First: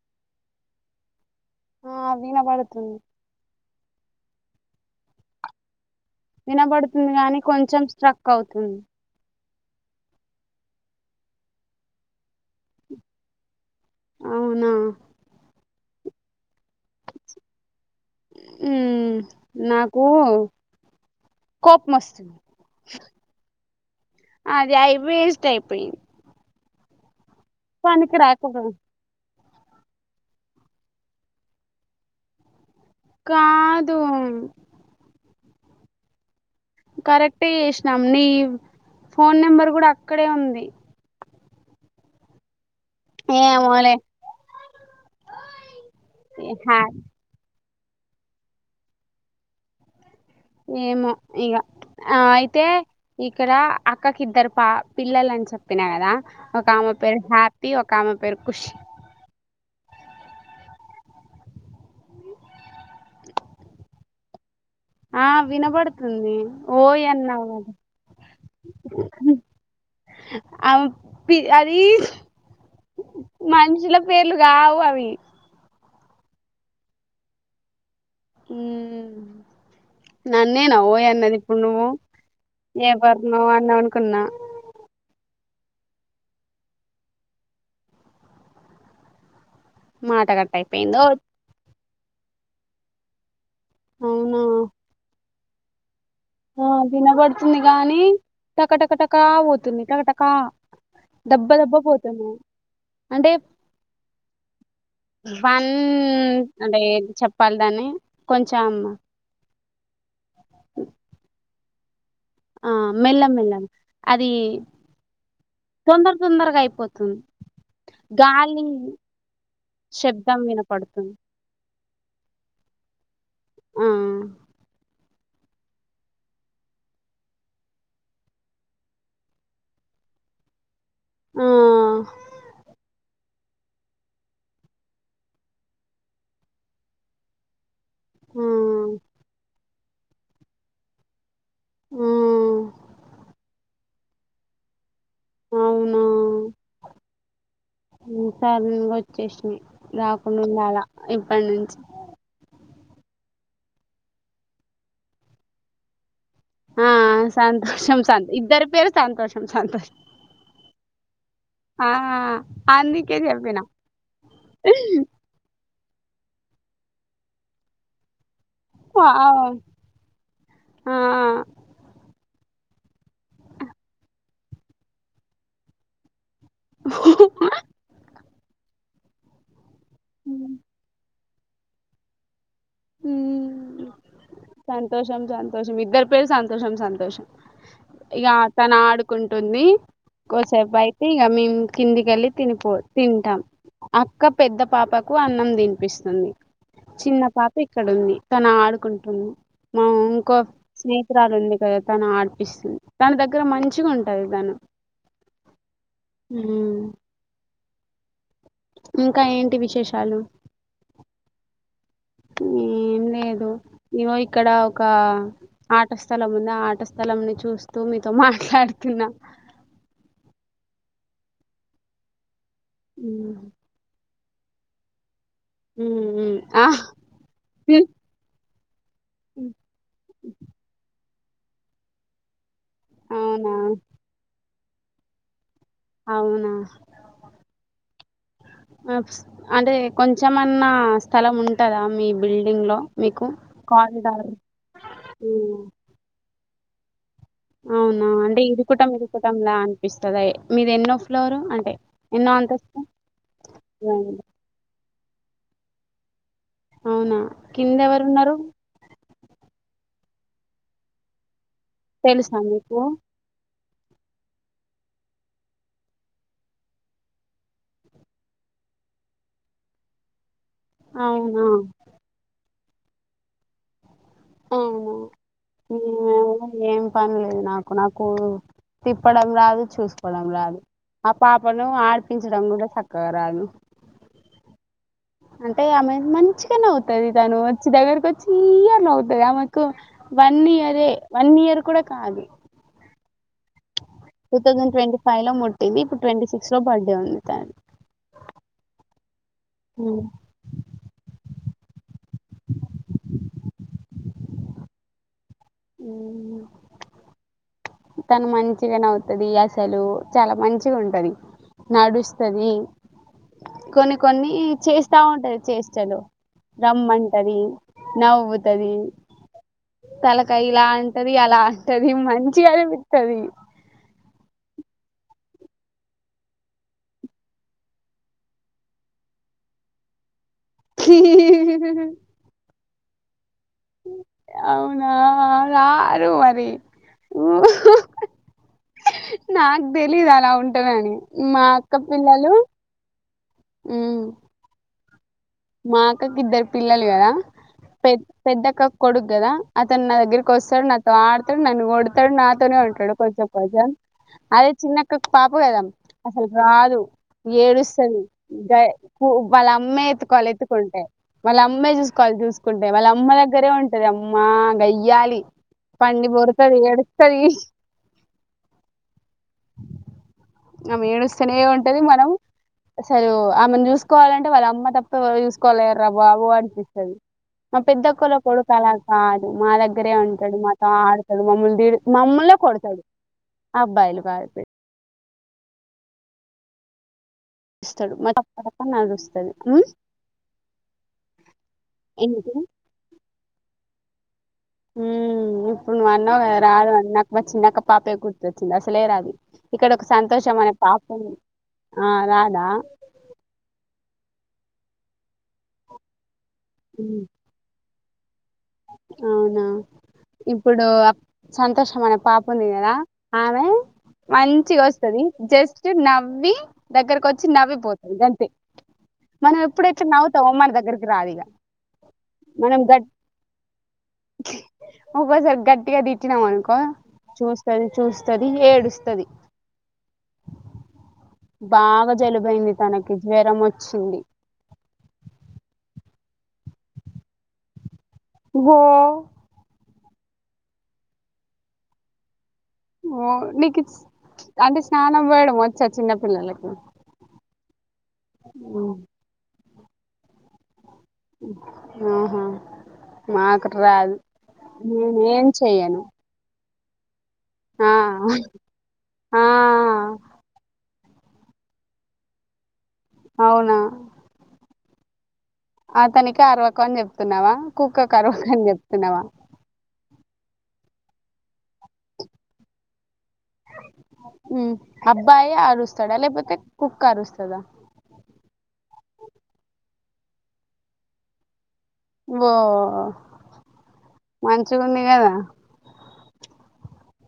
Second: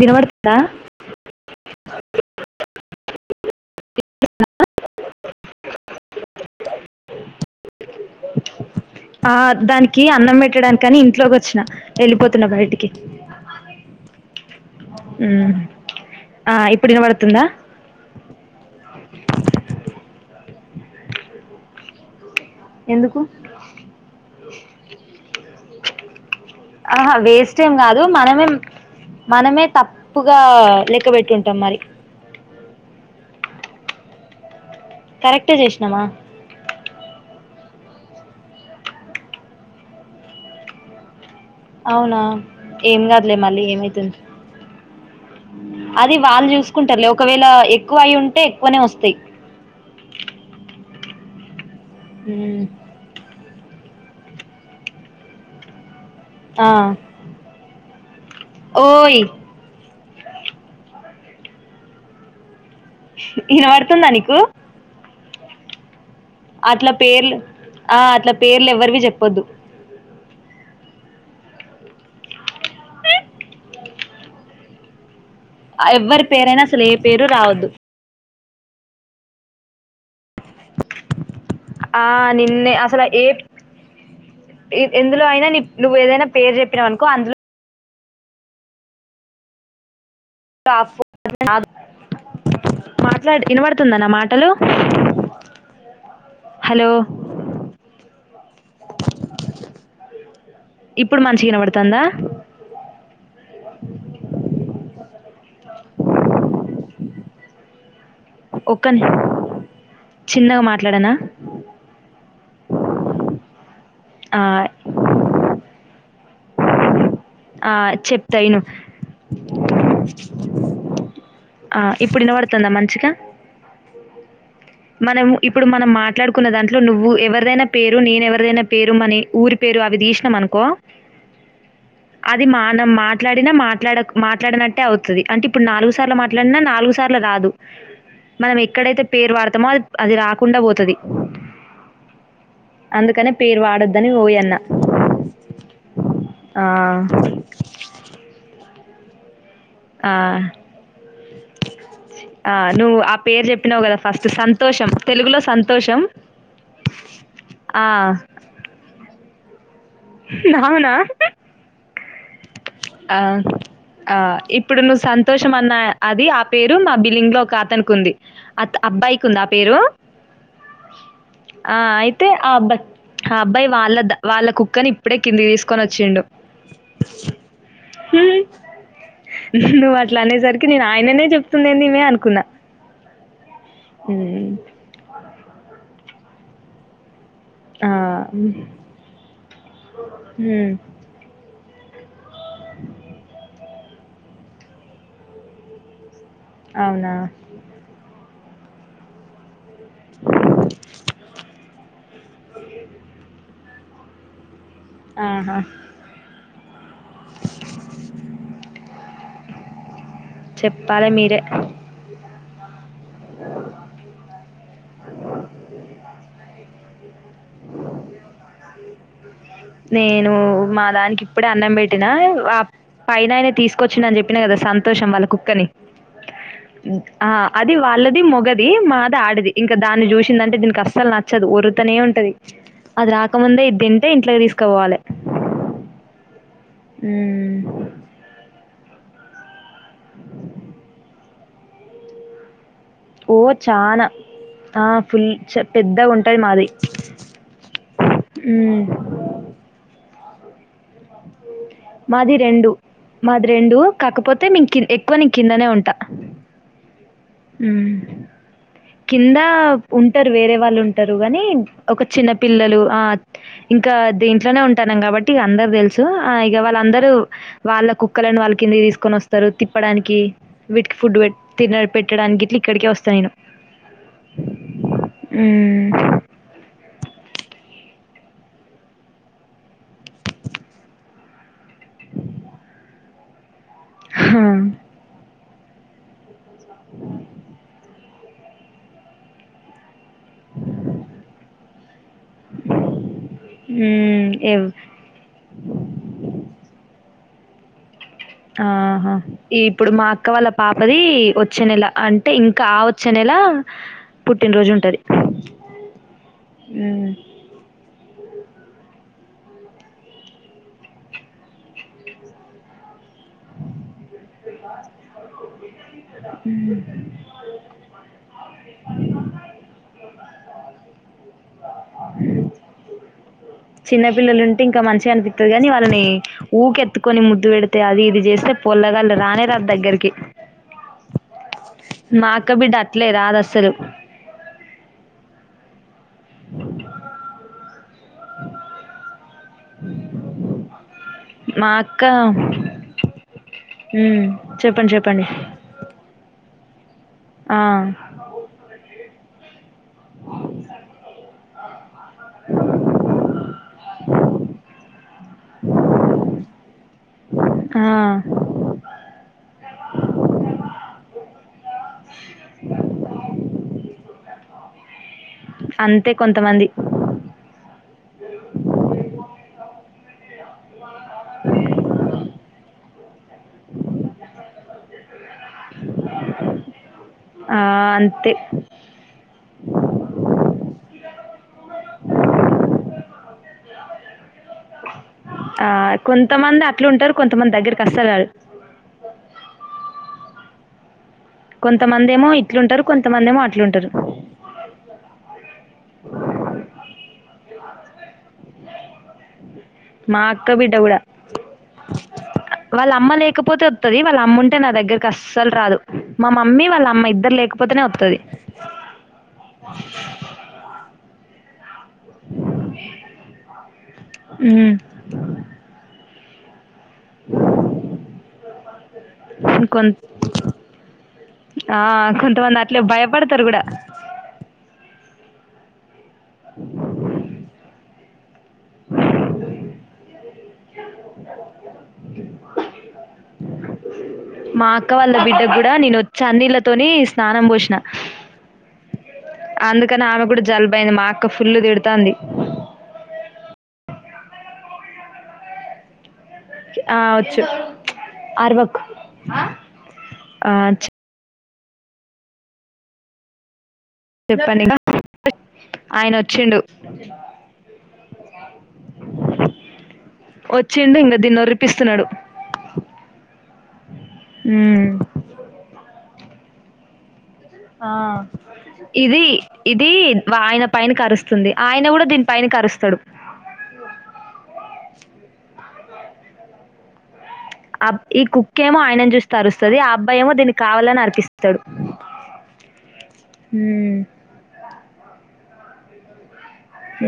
వినవడుతుందా ఆ వినబడుతుంది వినబడుతుంది గాని కొంచెం స్ట్రక్ అవుతుంది ఆ దానికి అన్నం పెట్టడానికని ఇంట్లోకి వచ్చిన వెళ్ళిపోతున్నా బయటికి అవునా హ్మ్ ఆ ఇప్పుడు వినపడుతుందా ఉమ్ నాకు కోపం వస్తుంద్ ఎందుకు అది ఐ వి ప్ టైప్ పెయిన్ ఆహా వేసా ఇష్టం కాదు మనమే రాకుండా మనమే తప్పుగా లెక్క పెట్టింటామ్ మరి కాదు కరెక్టే చేసినామా కరెక్టే చేసినాం నీ ఫోన్ నెంబర్ కూడా అక్కడే ఉంది అవునా ఏం కాదులే మళ్ళీ ఏమోలే ఏమైతుంది అది వాళ్ళు హా చూసుకుంటారులే ఒకవేళ ఏం ఎక్కువ అయి ఉంటే ఎక్కువనే వస్తాయి ఏమో ఇగ ఆ ఉమ్ అయితే ఈ ఇక్కడ అక్కకిద్దరు పా పిల్లలు అని చెప్పిన గదా ఒక ఆ ఆమె పేరు హ్యాపీ ఒక ఆమె పేరు ఖుషి ఓయ్ ఇనపడుతుందా నీకు ఆ వినబడుత్ అట్ల పేర్లు ఆ అట్ల పేర్లు ఎవ్వరివి చెప్పొద్దు అవ్ పి అది మనుషుల పేర్లు గావవి ఆ ఎవ్వరి పేరైనా అసలు ఏ పేరు రావద్దు హ్మ్ నన్నేనా ఓయ్ అన్నది ఇప్పుడు నువ్వు ఆ నిన్నే అసలు ఏ ఎవర్నో అని అనుకున్నా పి నువ్వు ఏదైనా పేరు చెప్పినా అనుకో అందులో మాట కట్ అయిపోయిందో మాట్లాడ్ వినబడుతుందా నా అవునా మాటలు ఆ హలో వినబడుతుంది గానీ టకటకటకా పోతుంది టకటకా ఇప్పుడు మంచిగా దబ్బ దబ్బ వినబడుతుందా పోతుంది అంటే వన్ అంటే చెప్పాలి దాన్ని కొంచెం ఒక్కని చిన్నగా మాట్లాడనా ఆ మెల్ల మెల్లం అది ఆ, తొందర్ తొందరగా అయిపోతుంది ఆ, చెప్తా ఇను గాలి శబ్దం వినపడుతుంది ఆ ఇప్పుడు వినబడతాందా మంచిగా హూ మనం ఇప్పుడు మనం మాట్లాడుకున్న దాంట్లో నువ్వు ఎవరిదైనా పేరు నేను ఎవరిదైనా పేరు మనీ ఊరి పేరు అవి తీసినాం అనుకో ఆ అది మానం మాట్ మాట్లాడినా మాట్లాడ మాట్లాడినట్టే అవుతుంది అంటే ఇప్పుడు నాలుగు సార్లు మాట్లాడినా నాలుగు సార్లు రాదు ఆ మనం ఎక్కడైతే పేరు వాడ్ మా [unintelligible] అది రాకుండా పోతది ఆ అందుకనే పేరు వాడ అని ఓయ్ అన్న అవునా ఆ! హ్మ్ సర్ చేసినవ్ ఆ! రాకుండా ఉండాల ఇప్పటి నుంచి ఆ! నువ్వు ఆ పేరు చెప్పినావు కదా ఫస్ట్ సంతోషం తెలుగులో సంతోషం ఆ ఆ! సంతోషం స ఇద్దరి పేరు సంతోషం సంతోషం నావునా ఆ అందుకే అ చెప్పిన ఆ ఇప్పుడు నువ్వు సంతోషం అన్నా అది ఆ పేరు మా బిల్లింగ్ లో ఒక అతనికి ఉంది అత్ అబ్బాయికి ఉందా పాపం పేరు ఆ ఆ అయితే ఆ అబ్బాయి ఆ అబ్బాయి వాళ్ళ వాళ్ళ కుక్కని ఇప్పుడే కిందికి తీసుకొని వచ్చిండు ఉహ్ హు హుమ్ నువ్వు అట్లా హ్మ్. అనేసరికి నేను ఆయననే చెప్ వుతుందేమో అనుకున్న హూ మ్ సంతోషం సంతోషం ఇద్దరు పెరు సంతోషం సంతోషం ఆ ఇక తన ఆడుకుంటుంది హ్మ్ కోసేపు అయితే ఇక మేం కింది కెల్లి తినిపో తింటాం అక్క పెద్ద పాపకు అన్నం తినిపిస్తుంది అవునా చిన్న పాప ఇక్కడ ఉంది తన ఆడుకుంటుంది మా ఇంకో స్నేహితురాలు ఉంది కదా తన ఆడిపిస్తుంది తన దగ్గర మంచిగా ఉంటది తను ఆహా ఇంక ఏంటి విశేషాలు చెప్పాలి మీరే హ్మ్మ్ లేదు ఈవో ఇక్కడ ఒక ఆట స్థలం ఉంది ఆ ఆట స్థలం ని చూస్తూ మీతో మాట్లాడుతున్నా నేనూ మా దానికి ఇప్పుడే అన్నం బెట్టినా ఉ పైనాయన తీసుకొచ్చిన అని జెప్ జెప్పిన కదా సంతోషం వాళ్ళకు తని ఉ ఉ ఆ అ అది వాళ్ళది మొగ ఏమ్మా అది ఆడది ఇంకా దాన్ని చూసిందంటే దీనికి అస్సలు నచ్చ చదువూరుతనే ఉంటది అది రాక అవునా ముందే ఇది తింటే ఇంట్లోకి తీసుకు కొవాలె అవునా ఆ అంటె కొంచమన్నా స్థలం ఉంటదా మీ బిల్డింగ్ లో ఓ చానా ఆ ఫుల్ హ్మ్. చ పెద్ద ఉంట పైది మాది అవునా అంటె హ్మ్. ఇరుకుటం ఇరుకుటంలా అనిపిస్తదే మీది ఎన్నో ఫ్లోరు అంటే ఎన్నో మాది రెండు అంతస్తు? మాది రెండు కాకపోతే మేం కిందే ఎక్ ఎక్కువ నే కిందనే ఉంటా అవునా! ఊ కిందెవరున్నారు? కిందా ఉంటారు వేరే వాళ్ళు ఉంటారు గాని ఒక చిన్న తెలుసా మీకు? పిల్లలు ఆట్ ఇంకా దీంట్లోనే ఉంటాన్నాం కాబట్టి అందరు తెలుసు ఐయ్ ఇ వాళ్ళందరూ వాళ్ళ కుక్కలను వాళ్ళ కిందకి తీసుకొని వస్తారు తిప్పడానికి విట్ ఫుడ్ అవునా! తిని పెట్టడానికి ఇక్కడికి వస్తా నేను హ్మ్. అవునే ఏం పనిలేదు నాకు నాకు ఓహో తిప్పడం రాదు చూసుకోవడం రాదు ఆ పాపను ఆడిపించడం కూడా చక్కగా రాదు హా అంటే ఆమె మంచిగ నవ్వుతాది తను వచ్చి దగ్గరకు వచ్చి ఈ అని నవ్వుతాది ఆమెకి వన్ ఇయర్ యే వన్ ఇయర్ కూడా కాదు హ్మ్. టూ ఎవ్ థౌజండ్ ట్వంటీ ఫైవ్ లో ముట్టింది ఇప్పుడు ట్వంటీ సిక్స్ లో బర్త్డే ఉంది తాడు ఆహా ఈ ఇప్పుడు మా అక్క వాళ్ళ పాపది వ చ్చే నెల అంటే ఇంకా ఆ వచ్చే నెల పుట్టినరోజు ఉంటది హ్మ్ తను మంచిగా నవ్వుతది అసలు చాలా మంచిగుంటది నడుస్తది కొన్ని కొన్ని చేస్తా ఉంటది చేస్టలు హ్మ్. రమ్మంటది నవ్వుతుంది తల కైలాం ది అలా అంటది మంచి అది చిన్న పిల్లలుంటే ఇంకా మంచి మంచిగా అనిపిస్తుంది కాని వాళ్ళని ఊకెత్తుకొని ముద్దు పెడితే అది ఇది చేస్తే పొల్లగాళ్ళ రానే రాదు దగ్గరికి మా [unintelligible] అక్క బిడ్డ అట్లే రాదు అ అవునా నా వరి ఓ నాకు తెలీదు అలా ఉంటానని మా అక్క మ్మ్ హ్మ్ చెప్పండి చెప్పం పండి మా అక్కకి ఇద్దరు పిల్లలు కదా ఆ! పెద్ పెద్దక్క కొడుకు కదా అతను నా దగ్గర వస్తాడు నాతో ఆడతాడు నన్ను కొడతాడు నాతోనే ఉంటాడు కొంచెం కొం అదే చిన్నక్క పాప కదా అసలు రాదు ఆ! ఏడుస్తది ఊఉ వాళ్ల అమ్మే ఎ కొలెత్తుకుంటాయి వాళ్ళ అమ్మే చూసుకోలి చూసుకుంటాయి వాళ్ళ అమ్మ దగ్గరే ఉంటది అమ్మా గయ్యాలి పండి అంతే బొరుతుది కొంతమంది. ఏడుస్తది ఆమె ఏడుస్త స్తనే ఉంటది మనం అసలు ఆమెను చూసుకోవాలంటే వాళ్ళ అమ్మ తప్ప ఓయ్ కొలేర్ర బాబు అనిపిస్తుది మా ఆ! పెద్దక్కొల్ల అంతే. కొడుకు అలా కాదు మా దగ్గరే ఉంటాడు మా ఆడతాడు మమ్మల్ని దడు మమ్మల్లే కొడతాడు అబ్బాయిలు [unintelligible] ఆ కొంతమంది అట్లుంటారు కొంతమంది దగ్గరికి ఇస్తాడు అస్సలు రారు. మక్క నడుస్తది కొంతమంది ఏమో ఏంటి ఇట్లుంటారు కొంతమంది ఏమో అ ట్లుంటారు ఇప్పుడు నువ్ అన్నావ్ కదా రాదు అని నాకు వచ్చినదాకా పాపే గుర్తొచ్చింది అసలేరాదు మా అక్క బిడ్డ కూడా ఆ రాదా వాళ్ళ అమ్మ లేకపోతే వాతది వాళ్ళ అమ్ముంటే నా దగ్గరకి అస్సలు రాదు మా మమ్మీ వాళ్ళ అమ్మ ఇద్దరు లేక పోతనే వత్తది అవునా ఇప్పుడు అ సంతోష మన పాప ఉంది కదా ఆమె మంచిగా ఉమ్, వస్తది జస్ట్ నవ్వి దగ్గరకి వచ్చి నవ్విపోతది గంతే మనం ఎప్పుడు ఎక్కడ కొం- నవ్వుతాం అ మన దగ్గరకి రాదు ఇక ఆ, కొంతమంది మనం అట్లే గట్ భయపడతారు కూడా ఒకోసారి గట్టిగ ది కొట్టినవ్ అనుకో చూస్తంది చూస్ ది ఏడుస్తాది బాగా జలుబైంది తనకి జ్వరం వచ్చింది మా అక్క వాళ్ళ బిడ్డ కూడా నేను చన్నీళ్ళతోని స్నానం పోసిన వో అందుకని ఆమె కూడ జలుబు అయింది మా అక్క ఫుల్ తిడుతంది ఓ నీకు అంటే స్నానం పోయడం వచ్చా చిన్నపిల్లలకి ఆ చ్ అర్వక్ ఆ చ్ ఆహా మాకు రాద్ చెప్పండి ఇంకా ఆయన వచ్చిండు ఆ ఆ వచ్చిండు ఇంకా దీన్నొరిపిస్తున్నాడు అవునా హ్మ్ అతనికి అరవకు అని చెప్తున్నావా ఆ కుక్కకు అరవకు అని చెప్తున్నావా ఇది ఇది ఆయన పైనకి అరుస్తుంది రుస్తుంది ఆయన కూడా దీనిపైన అరుస్తడు హ్మ్ అబ్బాయి అరుస్ స్తాడలే [unintelligible] పోతే కుక్క అరుస్తదా అబ్ ఇ కుక్కేమో ఆయనన్జుస్తే అరుస్తది ఆ అబ్బాయేమో దీనికి కావాలని అర్పిస్ ఓ హ్మ్ మంచిగుంది గదా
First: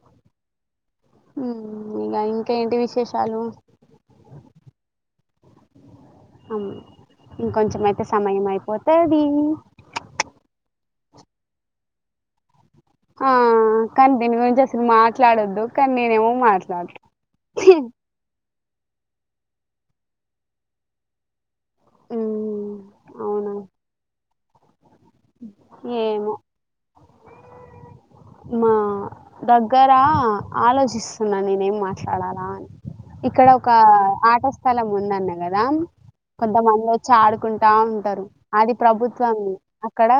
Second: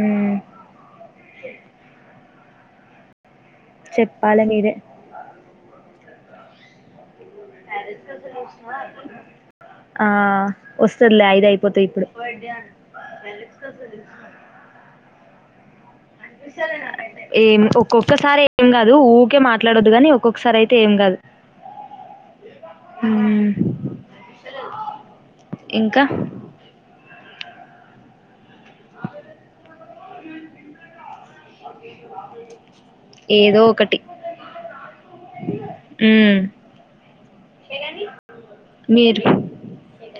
మ్మ్ హు ఇగ ఇంక్ ఇంకేటి విశేషాలు చెప్పాలె మీరే అం ఇంకొంచెం అయితే సమయం అయిపోతదీ వస్తద్లే ఐదు అయిపోతే ఇప్పుడు [unintelligible] మాట్లాడొద్దు కాని నేనేమో మాట్లాడతా ఏం ఒక్కొక్కసారి ఏం గాదు ఊకే మాట్లాడొద్దుగాని ఒక్కొక్కసారి అయితే ఏం కాదు ఉమ్ ఉమ్ అవునా ఇంక ఏమో మా దగ్గరా ఆలోచిస్ ఉన్నా నేనేం మాట్లాడాలా అని ఇక్కడ ఏదో ఒక ఒకటి ఆట స్థలం ఉందన్న కదా హ్మ్ కొంతమంది చ్చా ఆడుకుంటా ఉంటారు అది మీరు ప్రభుత్వంది ఇక్కడ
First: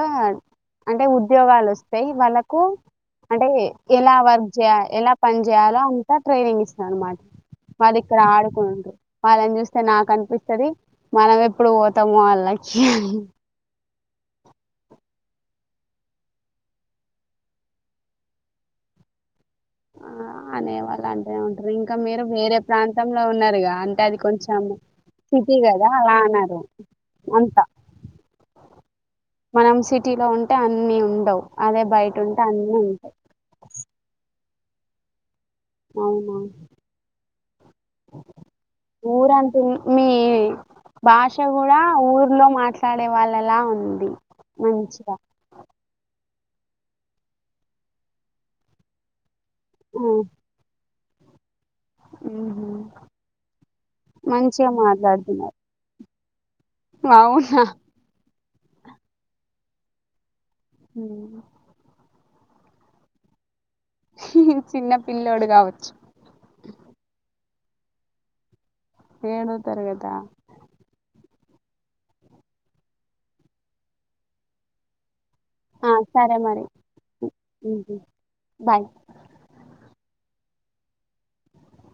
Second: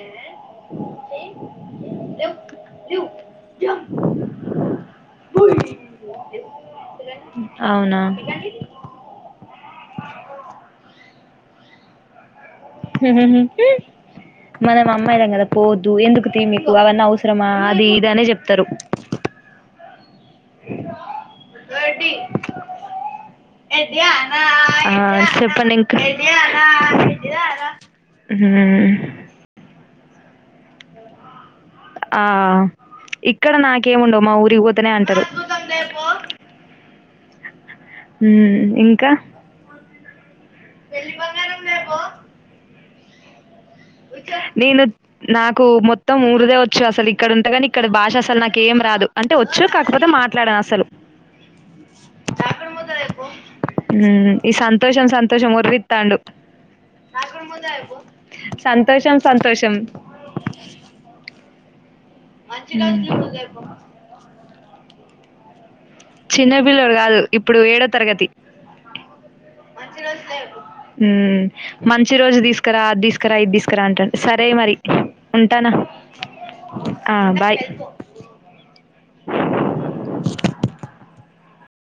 అంటే ఉద్యోగాలు వస్తాయి వాళ్ళకు అంటే ఎలా వర్క్ జేయ ఎలా పని జేయాలో అంతా ట్రైనింగ్ ఇస్తాం అనమాట వాళ్ళ అవునా ఇక్కడ ఆడకుండ్రు వాళ్ళని చూస్తే నాకు అనిపిస్తది మనం ఎప్పుడు పోతామో ఆళ్ళై మనం మా అమ్మాయి దగ్గర పోవొద్దు ఎందుకు తీనిదు అవనా అవసరమా అది ఇది అనే చెప్తారు ఆ అనే వాళ్ళంటనే ఉంటరు ఇంకా మీరు వేరే ప్రాంతంలో ఉన్నారుగా అంటే అది కొంచెం ఆ సిటీ చెప్పండి కదా ఇంక అలా అన్నారు అంతా హ్మ్ మనం సి టిలో ఉంటే అన్నీ ఉండవ్ ఆ ఇక్కడ నాకేముండవ్ మాఊరి రివ్పోతనే అంటరు అవున హ్మ్ ఇంకా ఊరంటే మీ మీ భాష కూడా ఊర్లో మాట్లా చాలే వాళ్ళలా ఉ నేను నాకు మొత్తం ఇప్పుడే వచా అసలిక్కడ ఉంటగాని ఇక్కడ భాష అసలు నాకెం రాదు అన్ అంటే వచ్చు ఆ కాకపోతే మాట్లాడా అసలు మ్మ్ మ్మ్ ఈ మంచిగా సంతోషం సంతోషం మాట్లాడుతున్నారు వొరీవితాండు అవునా [inaudible] సంతోషం సంతోషం మ్మ్. మంచిగా చూడు చిన్న పిల్లోడు కావచ్చు చిన్న పిల్లోడు కాదు ఇప్పుడు ఏడో తరగతి ఏడో తరగతా ఉ మ్ మంచి రోజు తీసకరా అది తీసకరా ఇది తీసకరా అంటండు సరే మరి ఉంటానా ఆ సరే మరి ఆ బాయ్ మ్మ్. బాయ్